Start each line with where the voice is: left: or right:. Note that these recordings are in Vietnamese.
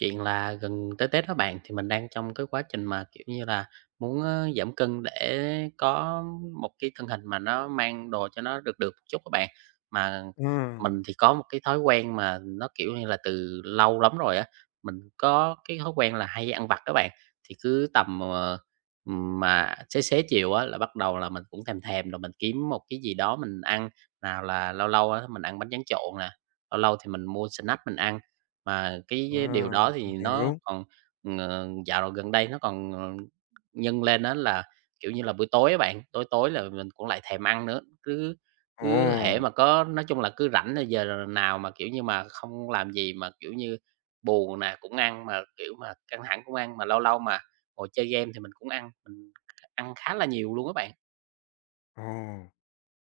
right: Chuyện là gần tới Tết đó bạn, thì mình đang trong cái quá trình mà, kiểu như là, muốn á giảm cân để có một cái thân hình mà nó mang đồ cho nó được được một chút các bạn. Mà mình
left: Ừm,
right: thì có một cái thói quen mà nó, kiểu như là, từ lâu lắm rồi á, mình có cái thói quen là hay ăn vặt các bạn, thì cứ tầm, mà xế xế chiều á là bắt đầu là mình cũng thèm thèm rồi mình kiếm một cái gì đó mình ăn. Nào là lâu lâu á mình ăn bánh tráng trộn nè, lâu lâu thì mình mua snack mình ăn, mà cái điều
left: à,
right: đó thì
left: mình
right: nó
left: hiểu.
right: còn, dạo gần đây nó còn, nhân lên đó là, kiểu như là, buổi tối á bạn, tối tối là mình cũng lại thèm ăn nữa, cứ cứ hễ
left: Ồ,
right: mà có nói chung là cứ rảnh là giờ nào mà, kiểu như, mà không làm gì mà, kiểu như, buồn nè cũng ăn, mà, kiểu, mà căng thẳng cũng ăn, mà lâu lâu mà ngồi chơi game thì mình cũng ăn, mình ăn khá là nhiều luôn á bạn.
left: ồ,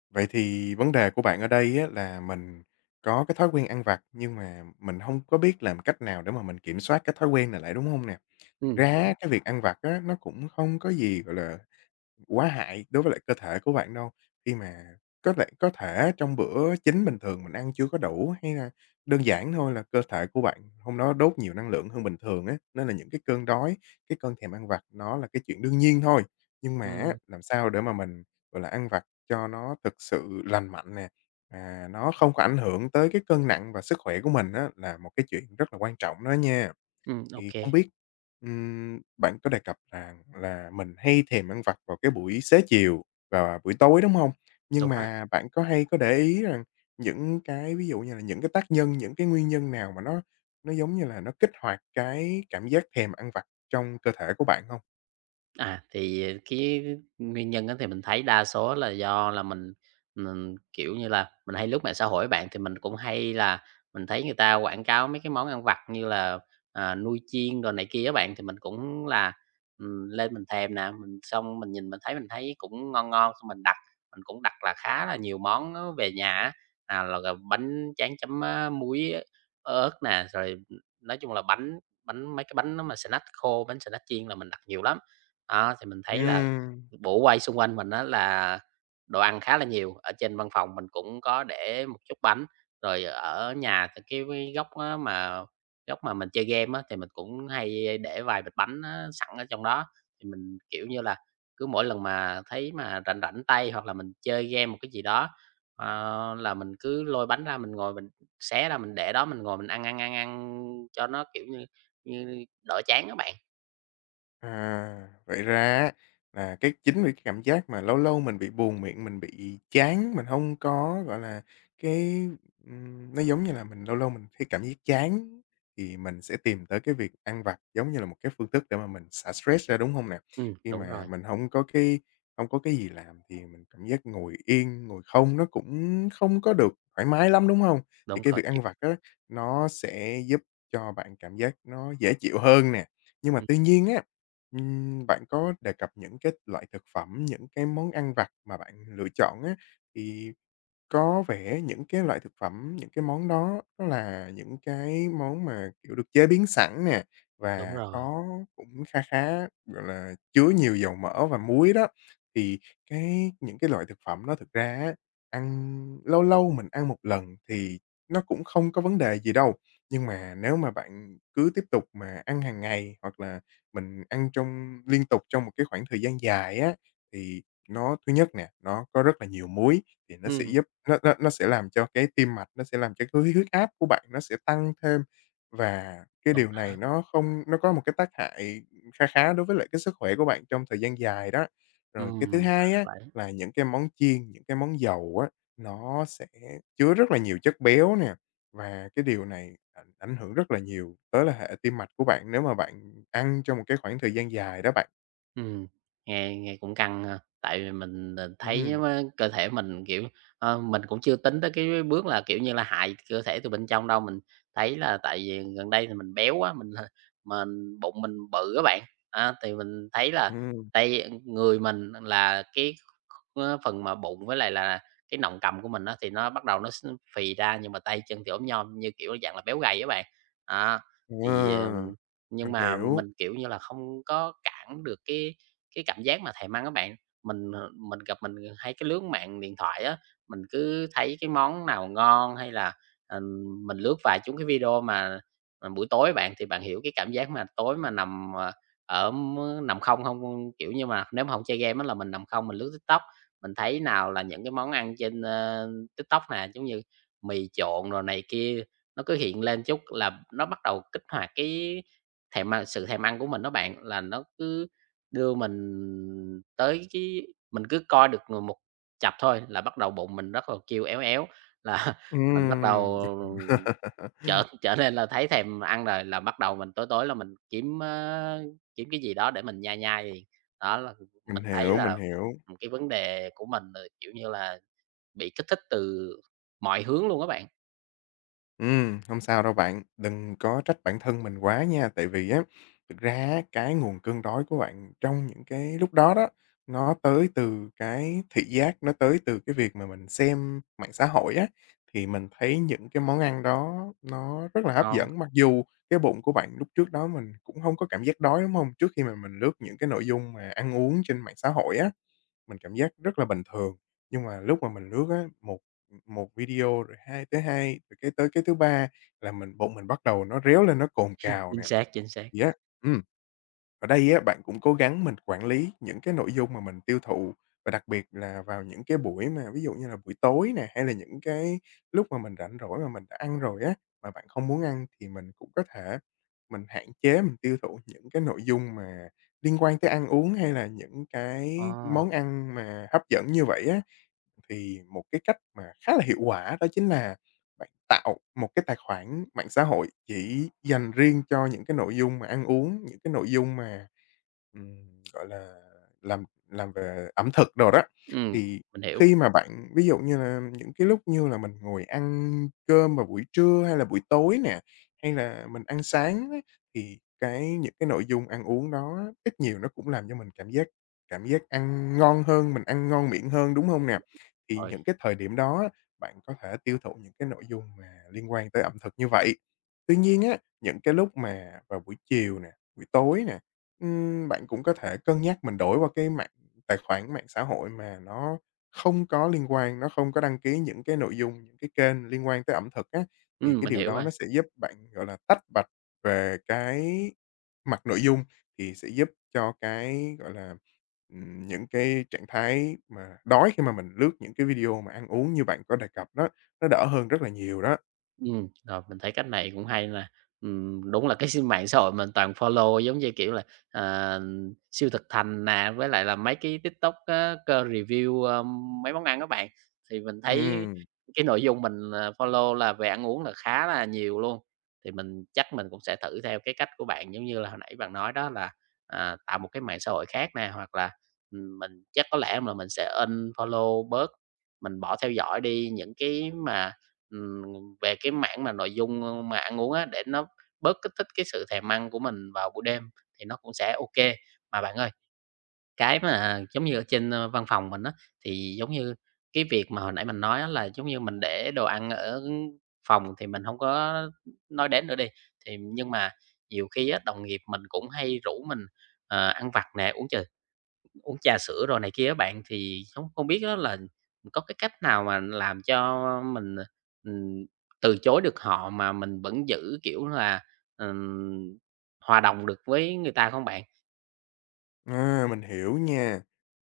left: vậy thì vấn đề của bạn ở đây á là mình có cái thói quen ăn vặt, nhưng mà mình hông có biết làm cách nào để mà mình kiểm soát cái thói quen này lại, đúng hông nè? Thực ra
right: Đúng,
left: á, cái việc ăn vặt á, nó cũng không có gì, gọi là, quá hại đối với lại cơ thể của bạn đâu, khi mà có thể trong bữa chính bình thường mình ăn chưa có đủ, hay là đơn giản thôi là cơ thể của bạn hôm đó đốt nhiều năng lượng hơn bình thường á, nên là những cái cơn đói, cái cơn thèm ăn vặt nó là cái chuyện đương nhiên thôi. Nhưng mà á,
right: ừm,
left: làm sao để mà mình, gọi là, ăn vặt cho nó thực sự lành mạnh nè, mà nó không có ảnh hưởng tới cái cân nặng và sức khỏe của mình á, là một cái chuyện rất là quan trọng đó nha.
right: ô
left: Thì không biết, bạn có đề cập rằng là mình hay thèm ăn vặt vào cái buổi xế chiều và buổi tối, đúng không? Nhưng
right: đúng rồi.
left: mà bạn có hay có để ý rằng những cái ví dụ như là những cái tác nhân, những cái nguyên nhân nào mà nó, giống như là, nó kích hoạt cái cảm giác thèm ăn vặt trong cơ thể của bạn không?
right: À, thì cái nguyên nhân á thì mình thấy đa số là do là mình, kiểu như là, mình hay lướt mạng xã hội bạn, thì mình cũng hay là mình thấy người ta quảng cáo mấy cái món ăn vặt như là, à, nuôi chiên đồ này kia á bạn, thì mình cũng là, lên mình thèm nè, mình xong mình nhìn mình thấy cũng ngon ngon, xong mình đặt, mình cũng đặt là khá là nhiều món á về nhà á, nào là gồm bánh tráng chấm, á, muối, á, ớt nè, rồi, nói chung là bánh bánh mấy cái bánh nó mà snack khô, bánh snack chiên là mình đặt nhiều lắm. Đó, thì mình thấy là
left: Ừm.
right: bủa quay xung quanh mình á là đồ ăn khá là nhiều, ở trên văn phòng mình cũng có để một chút bánh, rồi ở nhà thì cái góc á mà góc mà mình chơi game á, thì mình cũng hay để vài bịch bánh á sẵn ở trong đó. Thì mình, kiểu như là, cứ mỗi lần mà thấy mà rảnh rảnh tay hoặc là mình chơi game một cái gì đó, là mình cứ lôi bánh ra mình ngồi mình xé ra mình để đó, mình ngồi mình ăn, ăn, ăn, ăn cho nó, kiểu như như, đỡ chán á bạn.
left: À, vậy ra á là cái chính vì cái cảm giác mà lâu lâu mình bị buồn miệng, mình bị chán, mình không có, gọi là, cái, nó giống như là mình lâu lâu mình thấy cảm giác chán thì mình sẽ tìm tới cái việc ăn vặt giống như là một cái phương thức để mà mình xả stress ra, đúng không nè? Khi
right: Đúng
left: mà
right: rồi,
left: mình không có cái gì làm thì mình cảm giác ngồi yên, ngồi không nó cũng không có được thoải mái lắm, đúng không? Thì
right: đúng,
left: cái
right: khó
left: việc
right: chịu.
left: ăn vặt á, nó sẽ giúp cho bạn cảm giác nó dễ chịu hơn nè. Nhưng mà
right: Ừm,
left: tuy nhiên á, bạn có đề cập những cái loại thực phẩm, những cái món ăn vặt mà bạn lựa chọn á, thì có vẻ những cái loại thực phẩm, những cái món đó nó là những cái món mà, kiểu, được chế biến sẵn nè,
right: đúng
left: và
right: rồi.
left: có cũng kha khá, gọi là, chứa nhiều dầu mỡ và muối đó. Thì cái những cái loại thực phẩm đó thực ra á, ăn lâu lâu mình ăn một lần thì nó cũng không có vấn đề gì đâu. Nhưng mà nếu mà bạn cứ tiếp tục mà ăn hàng ngày, hoặc là mình ăn trong liên tục trong một cái khoảng thời gian dài á, thì nó thứ nhất nè, nó có rất là nhiều muối, thì nó sẽ
right: Ừm.
left: giúp nó sẽ làm cho cái tim mạch, nó sẽ làm cho cái huyết huyết áp của bạn nó sẽ tăng thêm, và cái
right: Đúng
left: điều
right: đó.
left: này nó không nó có một cái tác hại kha khá đối với lại cái sức khỏe của bạn trong thời gian dài đó. Rồi cái
right: Ừm.
left: thứ
right: Ra
left: hai
right: là
left: á,
right: vậy.
left: là những cái món chiên, những cái món dầu á, nó sẽ chứa rất là nhiều chất béo nè, và cái điều này ảnh ảnh hưởng rất là nhiều tới là hệ tim mạch của bạn nếu mà bạn ăn trong một cái khoảng thời gian dài đó bạn.
right: Ừm, nghe nghe cũng căng ha, tại vì mình, thấy
left: Ừm,
right: á cơ thể mình, kiểu, mình cũng chưa tính tới cái bước là, kiểu như là, hại cơ thể từ bên trong đâu, mình thấy là tại vì gần đây thì mình béo quá, mình bụng mình bự các bạn, á, thì mình thấy là
left: ừm,
right: tay người mình là cái á phần mà bụng với lại là cái nọng cầm của mình á, thì nó bắt đầu nó s phì ra, nhưng mà tay chân thì ốm nhom như, kiểu, dạng là béo gầy các bạn. Đó, thì, ờ
left: ờ,
right: nhưng
left: mình
right: mà
left: hiểu.
right: mình, kiểu như là, không có cản được cái cảm giác mà thèm ăn á bạn. Mình, mình gặp mình hay cái lướt mạng điện thoại á, mình cứ thấy cái món nào ngon hay là, ừm, mình lướt vài chúng cái video mà, buổi tối bạn, thì bạn hiểu cái cảm giác mà tối mà nằm, ở mơ nằm không không kiểu như mà, nếu mà không chơi game á là mình nằm không, mình lướt TikTok, mình thấy nào là những cái món ăn trên, TikTok nè, giống như mì trộn rồi này kia, nó cứ hiện lên chút là nó bắt đầu kích hoạt cái Thèm ăn sự thèm ăn của mình đó bạn, là nó cứ đưa mình tới cái mình cứ coi được người một chập thôi là bắt đầu bụng mình rất là kêu éo éo, là mình bắt đầu
left: Đúng.
right: trở trở nên là thấy thèm ăn rồi, là bắt đầu mình tối tối là mình kiếm, kiếm cái gì đó để mình nhai nhai liền. Đó là mình
left: Mình
right: thấy
left: hiểu, mình
right: là,
left: hiểu.
right: cái vấn đề của mình là, kiểu như là, bị kích thích từ mọi hướng luôn á bạn.
left: Hông sao đâu bạn, đừng có trách bản thân mình quá nha, tại vì á, thực ra á, cái nguồn cơn đói của bạn trong những cái lúc đó đó, nó tới từ cái thị giác, nó tới từ cái việc mà mình xem mạng xã hội á, thì mình thấy những cái món ăn đó nó rất là hấp
right: Ngon,
left: dẫn. Mặc dù cái bụng của bạn lúc trước đó mình cũng không có cảm giác đói, đúng không, trước khi mà mình lướt những cái nội dung mà ăn uống trên mạng xã hội á. Mình cảm giác rất là bình thường, nhưng mà lúc mà mình lướt á, một một video rồi hai tới hai rồi cái tới cái thứ ba là mình bụng mình bắt đầu nó réo lên, nó cồn cào
right: chính
left: nè,
right: xác, chính xác.
left: gì á. Ở đây á, bạn cũng cố gắng mình quản lý những cái nội dung mà mình tiêu thụ và đặc biệt là vào những cái buổi mà ví dụ như là buổi tối nè, hay là những cái lúc mà mình rảnh rỗi mà mình đã ăn rồi á, mà bạn không muốn ăn thì mình cũng có thể mình hạn chế mình tiêu thụ những cái nội dung mà liên quan tới ăn uống hay là những cái
right: Ờ,
left: món ăn mà hấp dẫn như vậy á. Thì một cái cách mà khá là hiệu quả đó chính là bạn tạo một cái tài khoản mạng xã hội chỉ dành riêng cho những cái nội dung mà ăn uống, những cái nội dung mà, gọi là, làm làm về ẩm thực đồ đó,
right: ừm,
left: thì
right: mình hiểu
left: khi mà bạn ví dụ như là những cái lúc như là mình ngồi ăn cơm vào buổi trưa hay là buổi tối nè, hay là mình ăn sáng á, thì cái những cái nội dung ăn uống đó á, ít nhiều nó cũng làm cho mình cảm giác ăn ngon hơn, mình ăn ngon miệng hơn, đúng không nè? Thì
right: rồi,
left: những cái thời điểm đó á, bạn có thể tiêu thụ những cái nội dung mà liên quan tới ẩm thực như vậy. Tuy nhiên á, những cái lúc mà vào buổi chiều nè, buổi tối nè, bạn cũng có thể cân nhắc mình đổi qua cái mạng tài khoản mạng xã hội mà nó không có liên quan, nó không có đăng ký những cái nội dung, những cái kênh liên quan tới ẩm thực á, thì cái
right: mình
left: điều
right: hiểu
left: đó
right: rồi.
left: nó sẽ giúp bạn, gọi là, tách bạch về cái mặt nội dung, thì sẽ giúp cho cái, gọi là, những cái trạng thái mà đói khi mà mình lướt những cái video mà ăn uống như bạn có đề cập đó, nó đỡ hơn rất là nhiều đó.
right: Rồi, mình thấy cách này cũng hay nè. Đúng là cái mạng xã hội mình toàn follow giống như, kiểu là, ờ, siêu thực thành nè, với lại là mấy cái TikTok á, cơ review, mấy món ăn các bạn. Thì mình thấy
left: Ừm.
right: cái nội dung mình, follow là về ăn uống là khá là nhiều luôn, thì mình chắc mình cũng sẽ thử theo cái cách của bạn, giống như là hồi nãy bạn nói đó là, à, tạo một cái mạng xã hội khác nè, hoặc là, mình chắc có lẽ là mình sẽ unfollow bớt, mình bỏ theo dõi đi những cái mà ừm, về cái mảng mà nội dung, mà ăn uống á, để nó bớt kích thích cái sự thèm ăn của mình vào buổi đêm thì nó cũng sẽ ok. Mà bạn ơi, cái mà giống như ở trên, văn phòng mình á, thì giống như cái việc mà hồi nãy mình nói á là giống như mình để đồ ăn ở phòng thì mình không có nói đến nữa đi, thì nhưng mà nhiều khi á, đồng nghiệp mình cũng hay rủ mình, ăn vặt nè, uống trà sữa rồi này kia á bạn, thì không không biết á là có cái cách nào mà làm cho mình, ờ, ừm, từ chối được họ mà mình vẫn giữ, kiểu là, ừm, hòa đồng được với người ta không bạn?
left: À, mình hiểu nha.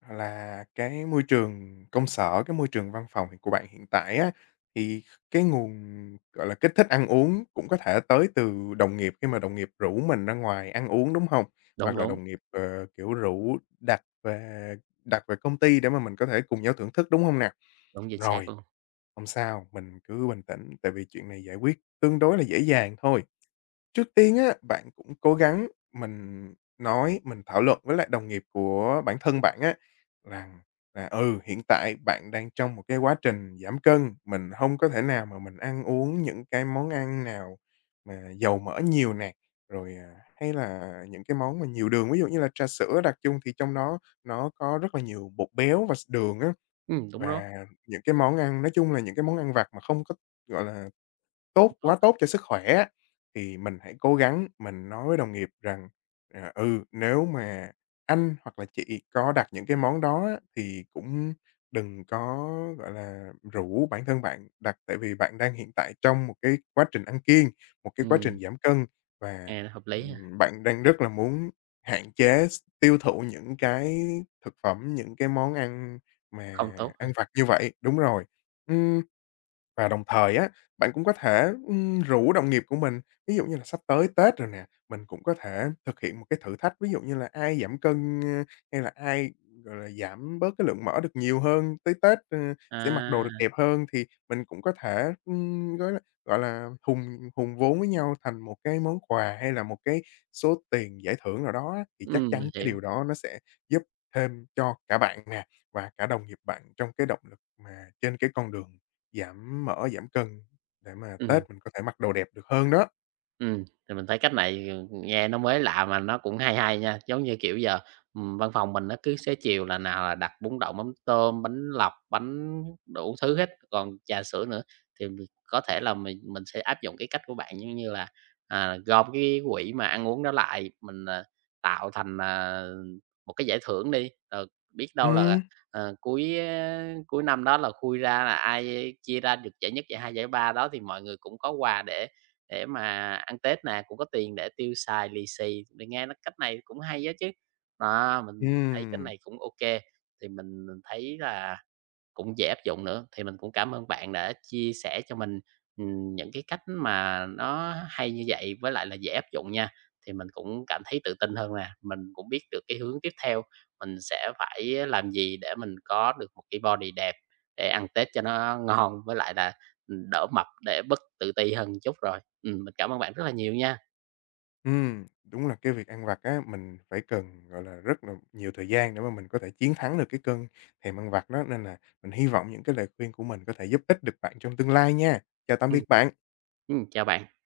left: Là cái môi trường công sở, cái môi trường văn phòng hiện của bạn hiện tại á, thì cái nguồn, gọi là, kích thích ăn uống cũng có thể tới từ đồng nghiệp khi mà đồng nghiệp rủ mình ra ngoài ăn uống, đúng không?
right: Đúng,
left: Hoặc là
right: đúng,
left: đồng nghiệp, kiểu, rủ đặt về công ty để mà mình có thể cùng nhau thưởng thức, đúng không nè?
right: đúng, chính xác
left: Rồi,
right: luôn.
left: hông sao, mình cứ bình tĩnh, tại vì chuyện này giải quyết tương đối là dễ dàng thôi. Trước tiên á, bạn cũng cố gắng mình nói, mình thảo luận với lại đồng nghiệp của bản thân bạn á, rằng là, ừ, hiện tại bạn đang trong một cái quá trình giảm cân, mình không có thể nào mà mình ăn uống những cái món ăn nào mà dầu mỡ nhiều nè, rồi, à, hay là những cái món mà nhiều đường, ví dụ như là trà sữa đặc chung thì trong đó nó có rất là nhiều bột béo và đường á,
right: Đúng đó,
left: và những cái món ăn nói chung là những cái món ăn vặt mà không có, gọi là,
right: cũng tốt ha.
left: tốt cho sức khỏe á, thì mình hãy cố gắng mình nói với đồng nghiệp rằng, ờ, "Ừ, nếu mà anh hoặc là chị có đặt những cái món đó á, thì cũng đừng có, gọi là, rủ bản thân bạn đặt, tại vì bạn đang hiện tại trong một cái quá trình ăn kiêng, một cái quá trình giảm cân và,
right: Nghe nó hợp lý ha,
left: bạn đang rất là muốn hạn chế s tiêu thụ những cái thực phẩm, những cái món ăn mà
right: không tốt ha.
left: ăn vặt như vậy." Đúng rồi. Ừm. Và đồng thời á, bạn cũng có thể, rủ đồng nghiệp của mình, ví dụ như là sắp tới Tết rồi nè, mình cũng có thể thực hiện một cái thử thách, ví dụ như là ai giảm cân, hay là ai, gọi là, giảm bớt cái lượng mỡ được nhiều hơn tới Tết, sẽ mặc đồ
right: À,
left: được đẹp hơn, thì mình cũng có thể, gọi là, hùn hùn vốn với nhau thành một cái món quà hay là một cái số tiền giải thưởng nào đó á, thì chắc
right: mình
left: chắn cái
right: hiểu,
left: điều đó nó sẽ giúp thêm cho cả bạn nè, và cả đồng nghiệp bạn trong cái động lực mà trên cái con đường giảm mỡ, giảm cân để mà
right: ừm.
left: Tết mình có thể mặc đồ đẹp được hơn đó.
right: Ừm, thì mình thấy cách này, ừ, nghe nó mới lạ mà nó cũng hay hay nha. Giống như, kiểu, giờ, văn phòng mình nó cứ xế chiều là nào là đặt bún đậu, mắm tôm, bánh lọc, bánh đủ thứ hết, còn trà sữa nữa, thì mình có thể là mình sẽ áp dụng cái cách của bạn, giống như là, à, gom cái quỹ mà ăn uống đó lại, mình, à, tạo thành, à, một cái giải thưởng đi, rồi biết đâu là,
left: Ừm,
right: ờ, cuối, cuối năm đó là khui ra là ai chia ra được giải nhất, giải hai, giải ba đó thì mọi người cũng có quà để mà ăn Tết nè, cũng có tiền để tiêu xài lì xì, mình nghe nó cách này cũng hay á chứ. Đó, mình thấy cái
left: ừm,
right: này cũng ok, thì mình thấy là cũng dễ áp dụng nữa. Thì mình cũng cảm ơn bạn đã chia sẻ cho mình, những cái cách mà nó hay như vậy với lại là dễ áp dụng nha. Thì mình cũng cảm thấy tự tin hơn nè, mình cũng biết được cái hướng tiếp theo, mình sẽ phải làm gì để mình có được một cái body đẹp để ăn Tết cho nó ngon với lại là, đỡ mập để bớt tự ti hơn chút rồi. Mình cảm ơn bạn rất là nhiều nha.
left: đúng là cái việc ăn vặt á, mình phải cần, gọi là, rất là nhiều thời gian để mà mình có thể chiến thắng được cái cơn thèm ăn vặt đó, nên là mình hy vọng những cái lời khuyên của mình có thể giúp ích được bạn trong tương lai nha. Chào tạm
right: Ừm,
left: biệt bạn.
right: chào bạn.